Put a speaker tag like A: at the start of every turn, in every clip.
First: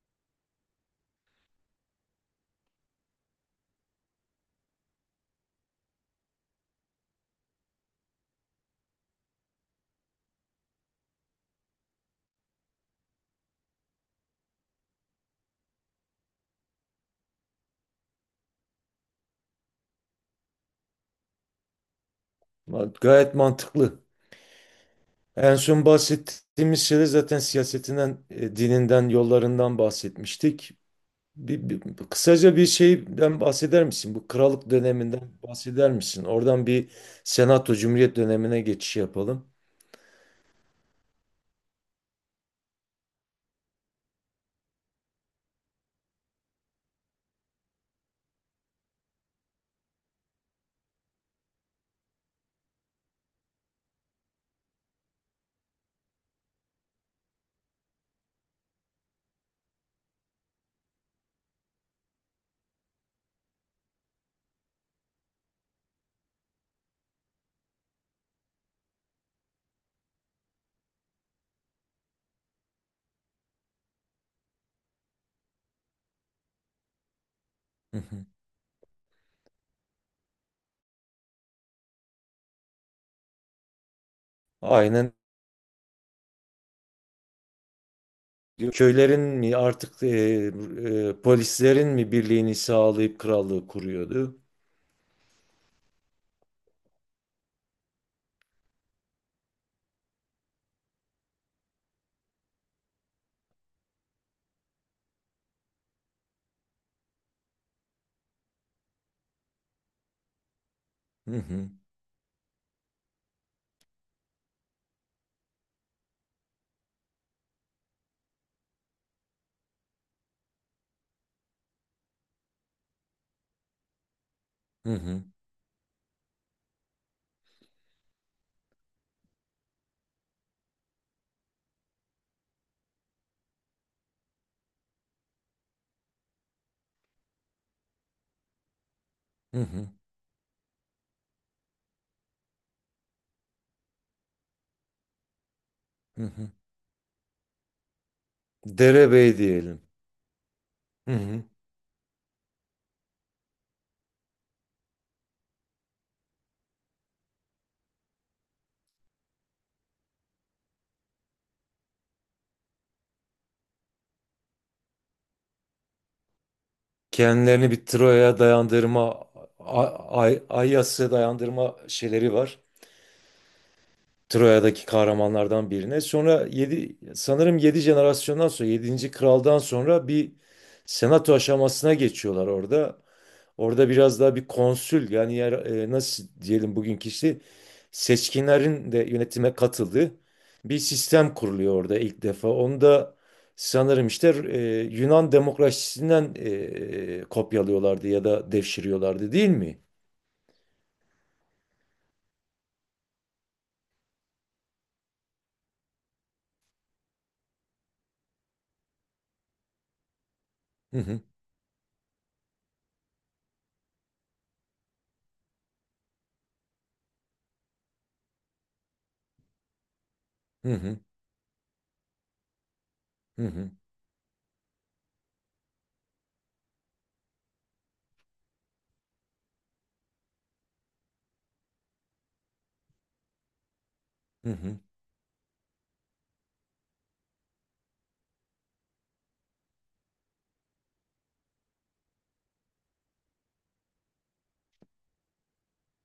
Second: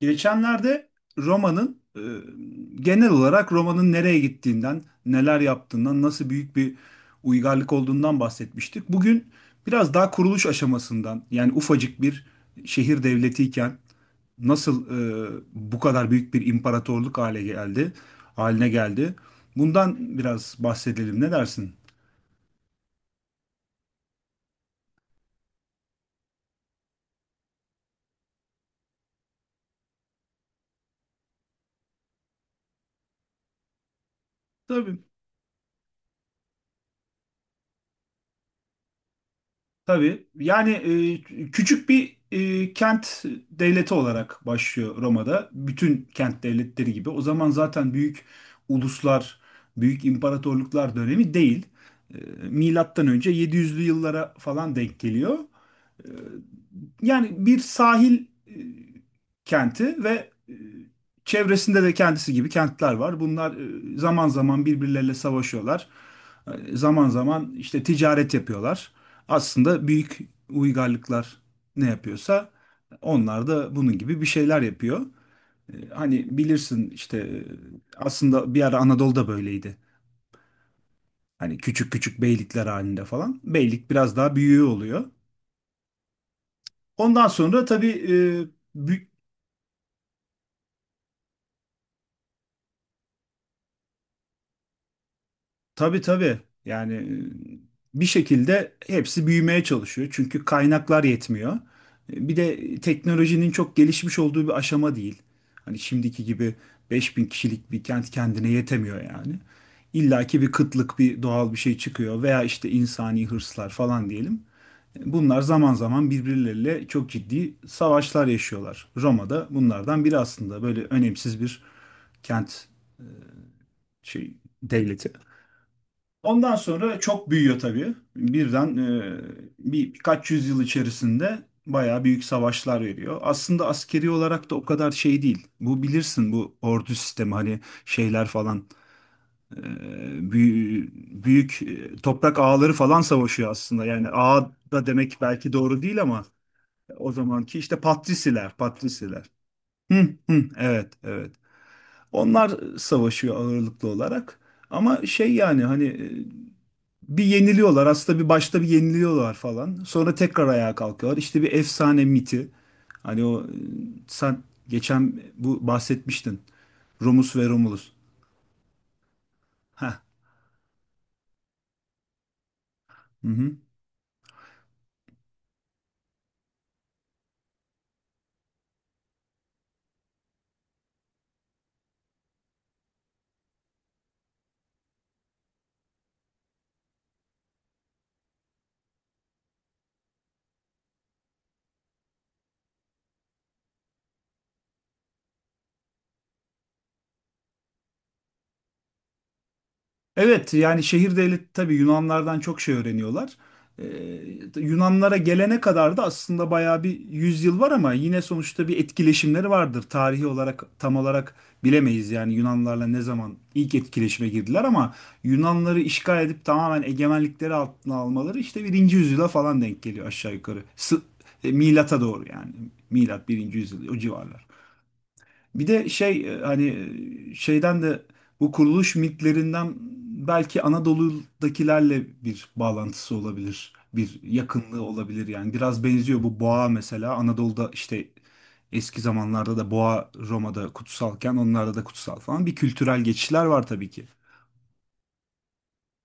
A: Geçenlerde Roma'nın e, genel olarak Roma'nın nereye gittiğinden, neler yaptığından, nasıl büyük bir uygarlık olduğundan bahsetmiştik. Bugün biraz daha kuruluş aşamasından, yani ufacık bir şehir devletiyken nasıl bu kadar büyük bir imparatorluk haline geldi. Bundan biraz bahsedelim. Ne dersin?
B: Gayet mantıklı. En son bahsettiğimiz şeyde zaten siyasetinden, dininden, yollarından bahsetmiştik. Bir, bir- Kısaca bir şeyden bahseder misin? Bu krallık
A: Tabii.
B: döneminden bahseder misin? Oradan bir senato cumhuriyet dönemine geçiş yapalım.
A: Tabii. Yani küçük bir kent devleti olarak başlıyor Roma'da. Bütün kent devletleri gibi. O zaman zaten büyük uluslar, büyük imparatorluklar dönemi değil. E, Milattan önce 700'lü yıllara falan denk geliyor. E, Yani bir sahil kenti ve çevresinde de kendisi gibi kentler var. Bunlar zaman zaman birbirleriyle savaşıyorlar. Zaman zaman işte ticaret yapıyorlar. Aslında büyük uygarlıklar ne yapıyorsa onlar da bunun gibi bir şeyler yapıyor. Hani bilirsin işte
B: Hı hı.
A: aslında bir ara Anadolu'da böyleydi. Hani küçük küçük beylikler halinde falan. Beylik biraz daha büyüğü oluyor.
B: Aynen.
A: Ondan sonra tabii bü-
B: Köylerin mi artık polislerin mi birliğini sağlayıp krallığı kuruyordu?
A: Tabii tabii. Yani bir şekilde hepsi büyümeye çalışıyor. Çünkü kaynaklar yetmiyor. Bir de teknolojinin çok gelişmiş olduğu bir aşama değil. Hani şimdiki gibi 5.000 kişilik bir kent kendine yetemiyor yani. İlla ki bir kıtlık, bir
B: Hı
A: doğal bir
B: hı.
A: şey çıkıyor veya işte insani hırslar falan diyelim. Bunlar zaman zaman birbirleriyle çok ciddi savaşlar yaşıyorlar. Roma'da bunlardan biri aslında böyle önemsiz bir kent şey
B: Hı
A: devleti.
B: hı.
A: Ondan sonra çok büyüyor tabii. Birden birkaç yüzyıl içerisinde bayağı büyük savaşlar veriyor. Aslında askeri olarak da o kadar şey değil. Bu bilirsin bu ordu sistemi hani şeyler falan e,
B: Hı hı,
A: büyü- büyük, toprak ağaları falan savaşıyor aslında. Yani ağa da demek belki doğru değil ama
B: hı hı.
A: o zamanki işte patrisiler, patrisiler.
B: Derebey diyelim.
A: Hı, hı, evet,
B: Hı
A: evet.
B: hı.
A: Onlar savaşıyor ağırlıklı olarak. Ama şey yani hani bir yeniliyorlar. Aslında bir başta bir yeniliyorlar falan. Sonra tekrar ayağa kalkıyorlar. İşte bir efsane miti. Hani o sen geçen bu bahsetmiştin. Romus ve
B: Kendilerini bir
A: Romulus.
B: Troya'ya dayandırma,
A: Heh.
B: Ayyas'a dayandırma şeyleri var.
A: Hı hı.
B: Troya'daki kahramanlardan birine. Sonra 7 sanırım 7 jenerasyondan sonra yedinci kraldan sonra bir senato aşamasına geçiyorlar orada. Orada biraz daha bir konsül yani yer, nasıl diyelim bugünkü işte seçkinlerin de yönetime katıldığı bir sistem kuruluyor orada ilk defa. Onu da sanırım işte Yunan demokrasisinden kopyalıyorlardı ya da devşiriyorlardı değil mi?
A: Evet yani şehir devleti tabii Yunanlardan çok şey öğreniyorlar. Ee, Yunanlara gelene kadar da aslında bayağı bir yüzyıl var ama yine sonuçta bir etkileşimleri vardır. Tarihi olarak tam
B: Hı hı,
A: olarak bilemeyiz yani Yunanlarla ne zaman ilk etkileşime girdiler, ama Yunanları işgal edip tamamen egemenlikleri altına almaları işte birinci yüzyıla falan denk geliyor aşağı yukarı.
B: hı hı,
A: Milata doğru yani. Milat
B: hı
A: birinci
B: hı.
A: yüzyıl, o civarlar. Bir de şey hani şeyden de bu kuruluş mitlerinden belki Anadolu'dakilerle bir bağlantısı olabilir. Bir
B: Hı hı.
A: yakınlığı olabilir yani. Biraz benziyor bu boğa mesela. Anadolu'da işte eski zamanlarda da boğa, Roma'da kutsalken onlarda da kutsal falan. Bir kültürel geçişler var tabii ki.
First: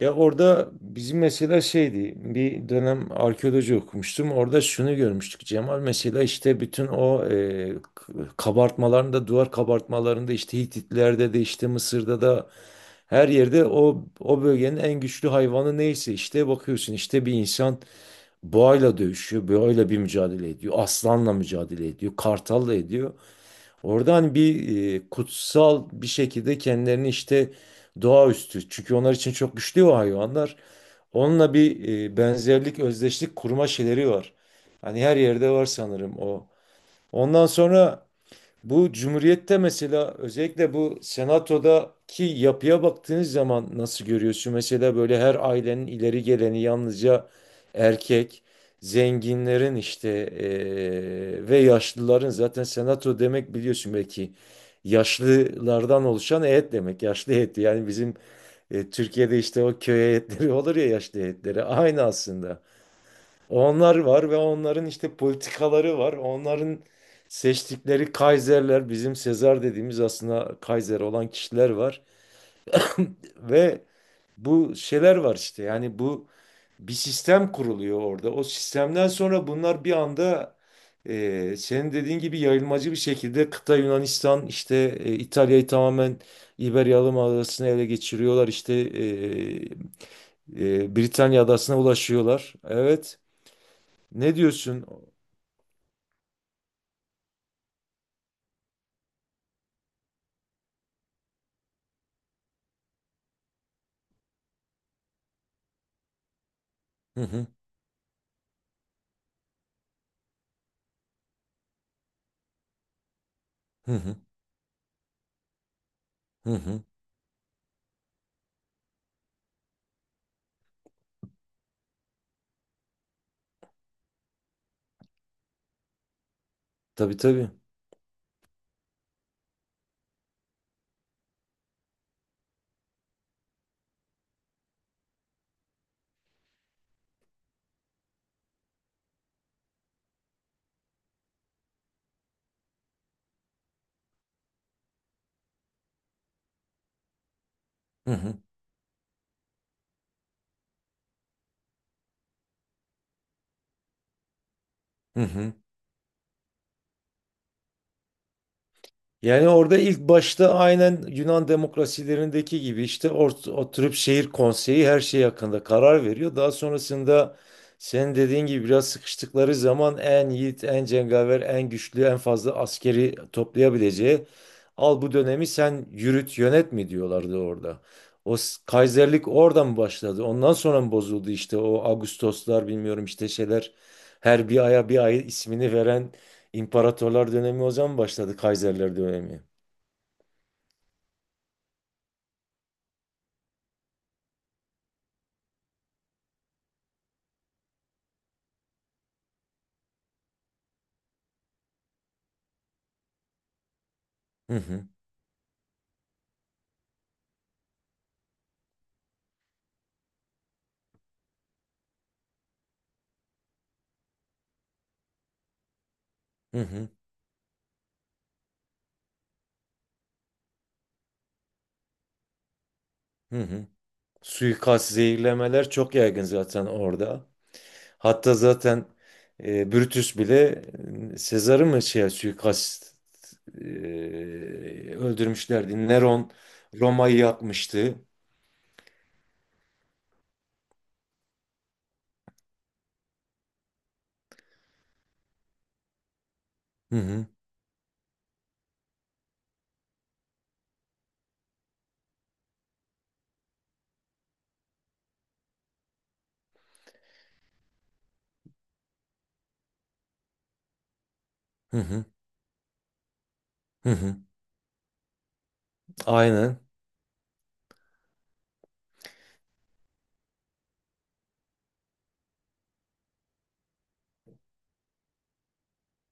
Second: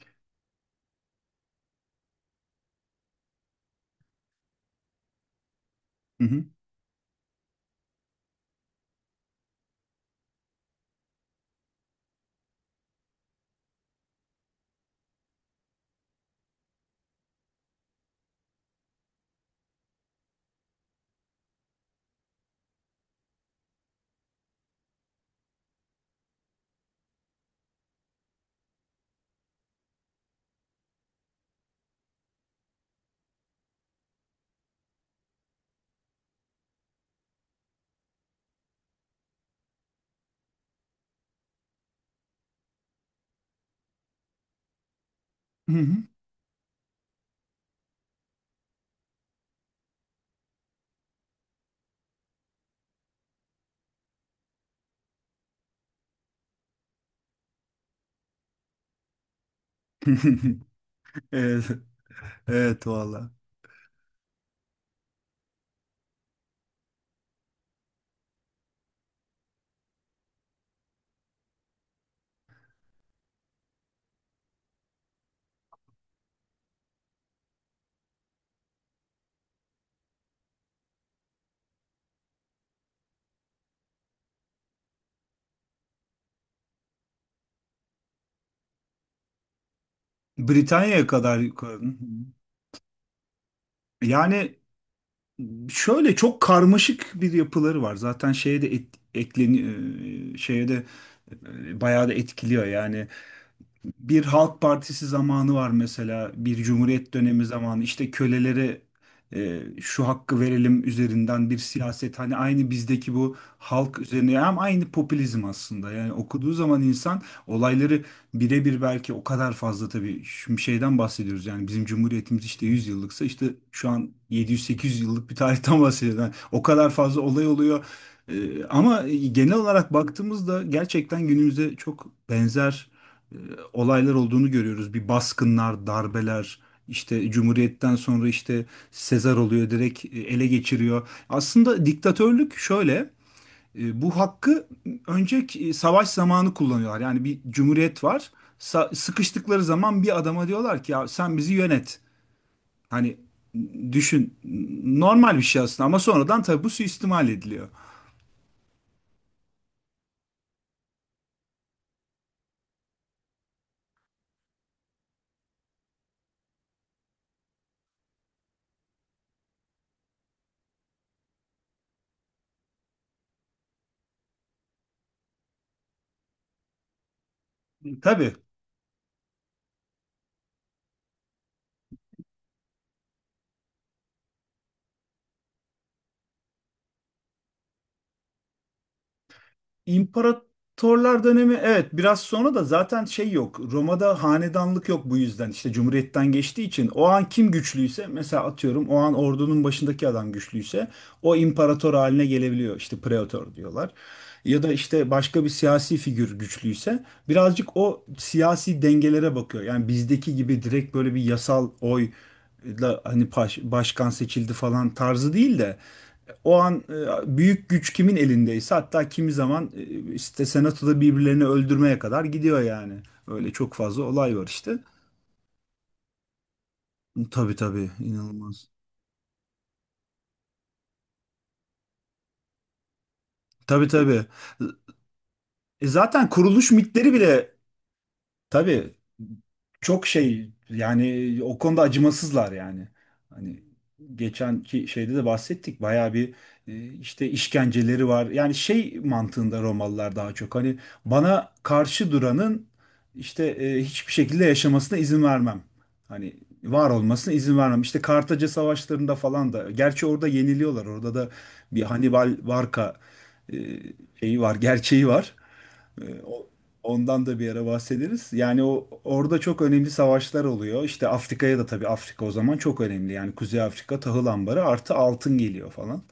B: Ya orada bizim mesela şeydi bir dönem arkeoloji okumuştum. Orada şunu görmüştük Cemal, mesela
A: Hı hı.
B: işte bütün o kabartmalarında, duvar kabartmalarında, işte Hititlerde de, işte Mısır'da da her yerde o o bölgenin en güçlü hayvanı neyse işte bakıyorsun işte bir insan boğayla dövüşüyor, boğayla bir mücadele ediyor, aslanla mücadele ediyor, kartalla ediyor. Oradan bir kutsal bir şekilde kendilerini işte doğaüstü. Çünkü onlar için çok güçlü o hayvanlar. Onunla bir benzerlik, özdeşlik kurma şeyleri var. Hani her yerde var sanırım o. Ondan sonra bu cumhuriyette mesela özellikle bu senatodaki yapıya baktığınız zaman nasıl görüyorsun? Mesela böyle her
A: Hı
B: ailenin
A: hı.
B: ileri geleni yalnızca erkek, zenginlerin işte ve yaşlıların, zaten senato demek biliyorsun belki yaşlılardan oluşan heyet demek. Yaşlı heyeti yani bizim Türkiye'de işte o köy heyetleri olur ya, yaşlı heyetleri
A: Evet,
B: aynı aslında.
A: evet valla.
B: Onlar var ve onların işte politikaları var. Onların seçtikleri Kaiserler, bizim Sezar dediğimiz aslında Kaiser olan kişiler var. Ve bu şeyler var işte. Yani bu bir sistem kuruluyor orada. O sistemden sonra bunlar bir anda senin dediğin gibi yayılmacı bir şekilde kıta Yunanistan, işte İtalya'yı tamamen İberya Adası'na ele geçiriyorlar. İşte
A: Britanya'ya kadar
B: Britanya Adası'na
A: yukarı.
B: ulaşıyorlar. Evet. Ne
A: Yani
B: diyorsun?
A: şöyle çok karmaşık bir yapıları var. Zaten şeye de ekleni şeye de bayağı da etkiliyor. Yani bir Halk Partisi zamanı var mesela, bir Cumhuriyet
B: Hı
A: dönemi
B: hı.
A: zamanı işte kölelere şu hakkı verelim üzerinden bir siyaset, hani aynı bizdeki bu
B: Hı
A: halk
B: hı.
A: üzerine, hem aynı popülizm aslında yani
B: Hı
A: okuduğu zaman
B: hı.
A: insan olayları birebir, belki o kadar fazla tabii, şimdi şeyden bahsediyoruz yani, bizim Cumhuriyetimiz işte 100 yıllıksa işte şu an 700-800 yıllık bir tarihten bahsediyoruz. Yani o kadar
B: Tabii
A: fazla olay
B: tabii.
A: oluyor. Ama genel olarak baktığımızda gerçekten günümüzde çok benzer e, olaylar olduğunu görüyoruz. Bir baskınlar, darbeler, işte Cumhuriyet'ten sonra işte Sezar oluyor, direkt ele geçiriyor. Aslında diktatörlük şöyle, bu hakkı önceki savaş zamanı kullanıyorlar. Yani bir cumhuriyet
B: Hı
A: var.
B: hı.
A: Sıkıştıkları zaman bir adama diyorlar ki ya sen bizi yönet. Hani düşün,
B: Hı
A: normal bir
B: hı.
A: şey aslında, ama sonradan tabii bu suistimal ediliyor.
B: Yani orada ilk başta aynen Yunan demokrasilerindeki gibi işte oturup şehir konseyi her şey hakkında karar veriyor. Daha sonrasında senin dediğin gibi biraz sıkıştıkları zaman en yiğit, en cengaver, en güçlü, en fazla askeri toplayabileceği al bu dönemi sen yürüt, yönet mi diyorlardı orada.
A: Tabii.
B: Kaiserlik oradan başladı? Ondan sonra mı bozuldu işte o Ağustoslar, bilmiyorum işte şeyler, her bir aya bir ay ismini veren İmparatorlar dönemi o zaman başladı, Kaiserler dönemi.
A: İmparatorlar dönemi, evet, biraz sonra da zaten şey yok. Roma'da hanedanlık yok, bu yüzden işte cumhuriyetten geçtiği için o an kim güçlüyse, mesela atıyorum o an ordunun başındaki adam güçlüyse o imparator haline gelebiliyor, işte pretor diyorlar.
B: Hı
A: Ya da
B: hı,
A: işte başka bir siyasi figür güçlüyse birazcık o siyasi dengelere bakıyor. Yani bizdeki gibi direkt böyle bir yasal oy da hani başkan seçildi falan tarzı değil de
B: hı
A: o an
B: hı,
A: büyük güç kimin elindeyse, hatta kimi zaman işte senatoda birbirlerini öldürmeye kadar gidiyor yani.
B: hı
A: Öyle
B: hı.
A: çok fazla olay var işte.
B: Suikast, zehirlemeler çok yaygın zaten orada.
A: Tabii tabii,
B: Hatta
A: inanılmaz.
B: zaten Brutus bile Sezar'ı mı şey suikast
A: Tabii tabii.
B: e, öldürmüşlerdi.
A: Zaten
B: Neron
A: kuruluş mitleri
B: Roma'yı
A: bile.
B: yakmıştı.
A: Tabii, çok şey yani, o konuda acımasızlar yani. Hani geçenki şeyde de bahsettik bayağı bir
B: Hı hı,
A: işte işkenceleri var. Yani şey mantığında Romalılar daha çok hani bana karşı duranın işte hiçbir şekilde yaşamasına izin vermem. Hani var olmasına izin vermem. İşte Kartaca savaşlarında falan da, gerçi orada yeniliyorlar. Orada da
B: hı
A: bir
B: hı,
A: Hannibal Barca e,
B: hı hı.
A: şeyi var, gerçeği var. Ee, o-
B: Aynen.
A: Ondan da bir ara bahsederiz. Yani o orada çok önemli savaşlar oluyor. İşte Afrika'ya da, tabii Afrika o zaman çok önemli. Yani Kuzey Afrika tahıl ambarı, artı altın geliyor falan.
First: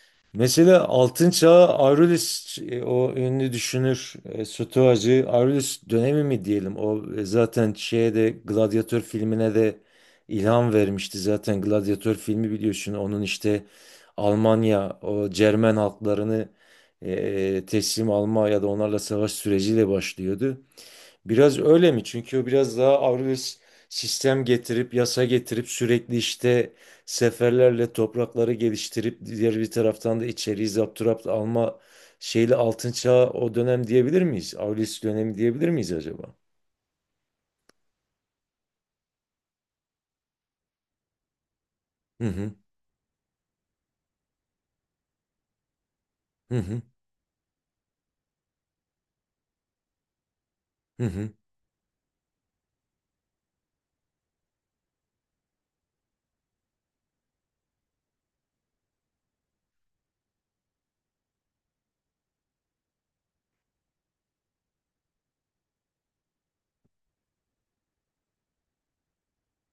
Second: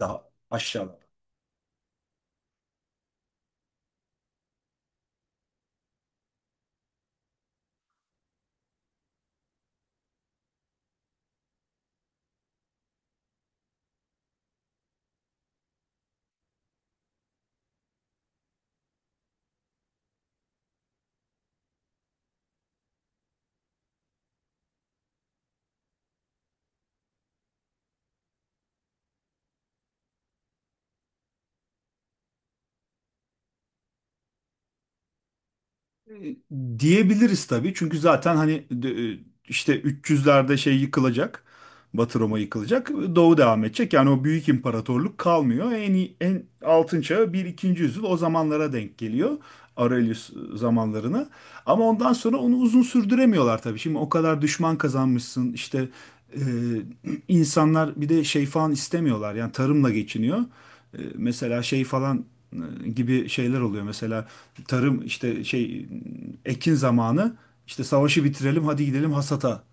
A: Daha
B: Mesela
A: aşağıda.
B: Altın Çağ Aurelius, o ünlü düşünür, Stoacı Aurelius dönemi mi diyelim o, zaten şeye de Gladyatör filmine de ilham vermişti, zaten Gladyatör filmi biliyorsun onun işte Almanya o Cermen halklarını teslim alma ya da onlarla savaş süreciyle başlıyordu. Biraz öyle mi? Çünkü o biraz daha Avrupa sistem getirip yasa getirip sürekli işte seferlerle toprakları geliştirip diğer bir taraftan da içeriği zapturapt alma şeyle altın çağı o dönem diyebilir miyiz? Avrupa dönemi diyebilir miyiz
A: E,
B: acaba?
A: Diyebiliriz tabii. Çünkü zaten hani e, işte 300'lerde şey yıkılacak. Batı
B: Hı
A: Roma
B: hı,
A: yıkılacak. Doğu devam edecek. Yani o büyük imparatorluk kalmıyor. En
B: hı hı,
A: altın çağı bir ikinci yüzyıl, o zamanlara denk geliyor. Aurelius
B: hı
A: zamanlarına.
B: hı.
A: Ama ondan sonra onu uzun sürdüremiyorlar tabii. Şimdi o kadar düşman kazanmışsın. İşte e, insanlar bir de şey falan istemiyorlar. Yani tarımla geçiniyor. Mesela şey falan gibi şeyler oluyor. Mesela tarım işte şey ekin zamanı, işte savaşı bitirelim hadi gidelim hasata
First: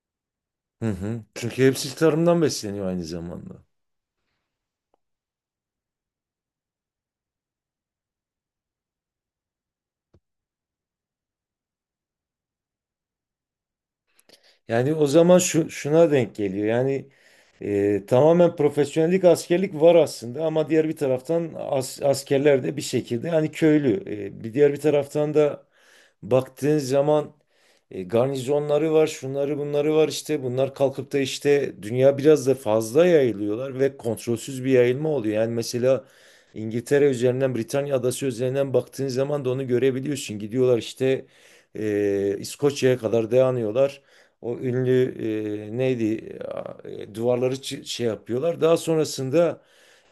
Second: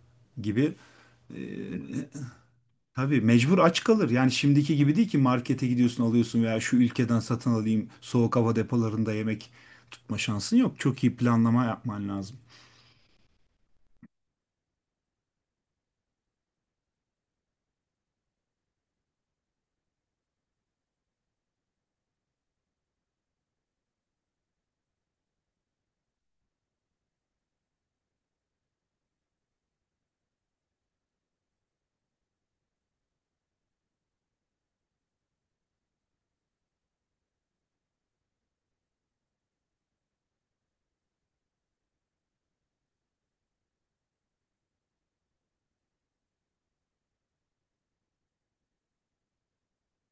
A: gibi.
B: Hı hı. Çünkü hepsi tarımdan besleniyor aynı
A: Tabii mecbur
B: zamanda.
A: aç kalır. Yani şimdiki gibi değil ki, markete gidiyorsun alıyorsun veya şu ülkeden satın alayım, soğuk hava depolarında yemek tutma şansın yok. Çok iyi planlama yapman lazım.
B: Yani o zaman şu, şuna denk geliyor. Yani tamamen profesyonellik, askerlik var aslında ama diğer bir taraftan askerler de bir şekilde hani köylü. E, bir diğer bir taraftan da baktığın zaman garnizonları var, şunları bunları var işte. Bunlar kalkıp da işte dünya biraz da fazla yayılıyorlar ve kontrolsüz bir yayılma oluyor. Yani mesela İngiltere üzerinden, Britanya adası üzerinden baktığın zaman da onu görebiliyorsun. Gidiyorlar işte İskoçya'ya kadar dayanıyorlar. O ünlü neydi, duvarları şey yapıyorlar. Daha sonrasında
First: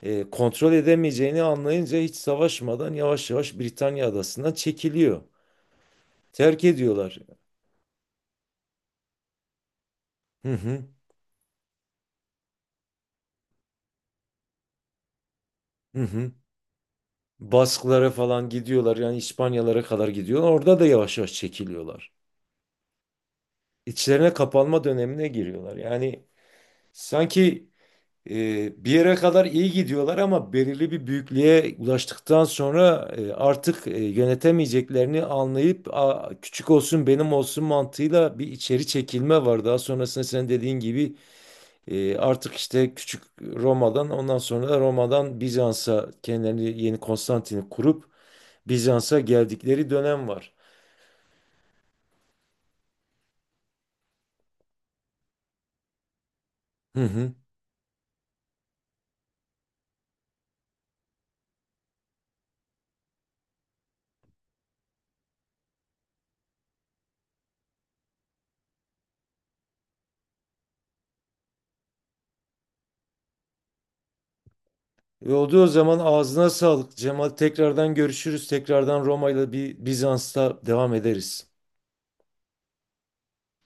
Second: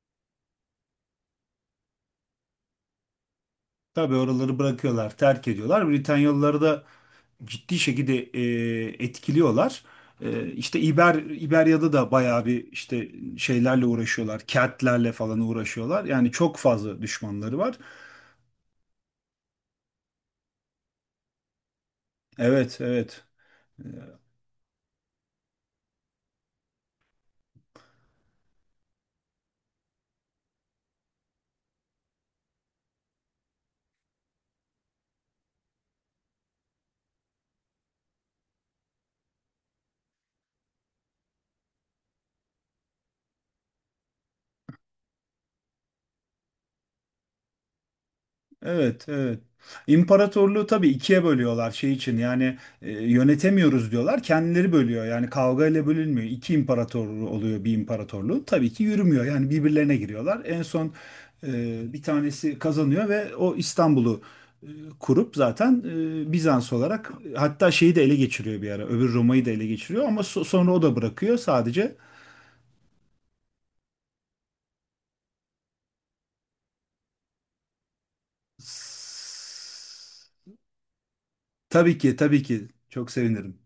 B: kontrol edemeyeceğini anlayınca hiç savaşmadan yavaş yavaş Britanya
A: Tabii
B: adasından
A: oraları bırakıyorlar,
B: çekiliyor.
A: terk ediyorlar. Britanyalıları
B: Terk
A: da
B: ediyorlar.
A: ciddi şekilde etkiliyorlar.
B: Hı
A: İşte
B: hı.
A: İberya'da da bayağı bir işte şeylerle uğraşıyorlar. Keltlerle falan
B: Hı
A: uğraşıyorlar. Yani
B: hı.
A: çok fazla düşmanları var.
B: Basklara falan gidiyorlar, yani İspanyalara kadar gidiyorlar. Orada da yavaş yavaş çekiliyorlar.
A: Evet, evet.
B: İçlerine kapanma dönemine giriyorlar. Yani sanki bir yere kadar iyi gidiyorlar ama belirli bir büyüklüğe ulaştıktan sonra artık yönetemeyeceklerini anlayıp "Aa, küçük olsun benim olsun" mantığıyla bir içeri çekilme var. Daha sonrasında sen dediğin gibi, artık işte küçük Roma'dan, ondan sonra da Roma'dan Bizans'a kendilerini yeni Konstantin'i kurup
A: Evet,
B: Bizans'a
A: evet.
B: geldikleri dönem var.
A: İmparatorluğu tabii ikiye bölüyorlar şey için, yani yönetemiyoruz diyorlar, kendileri bölüyor yani, kavga ile bölünmüyor, iki
B: Hı
A: imparatorluğu
B: hı.
A: oluyor, bir imparatorluğu tabii ki yürümüyor yani, birbirlerine giriyorlar, en son bir tanesi kazanıyor ve o İstanbul'u e, kurup zaten Bizans olarak, hatta şeyi de ele geçiriyor bir ara, öbür Roma'yı da ele geçiriyor ama sonra o da bırakıyor, sadece.
B: E, oldu o zaman, ağzına sağlık Cemal. Tekrardan görüşürüz. Tekrardan Roma'yla bir
A: S-
B: Bizans'ta devam ederiz.
A: tabii ki tabii ki, çok sevinirim.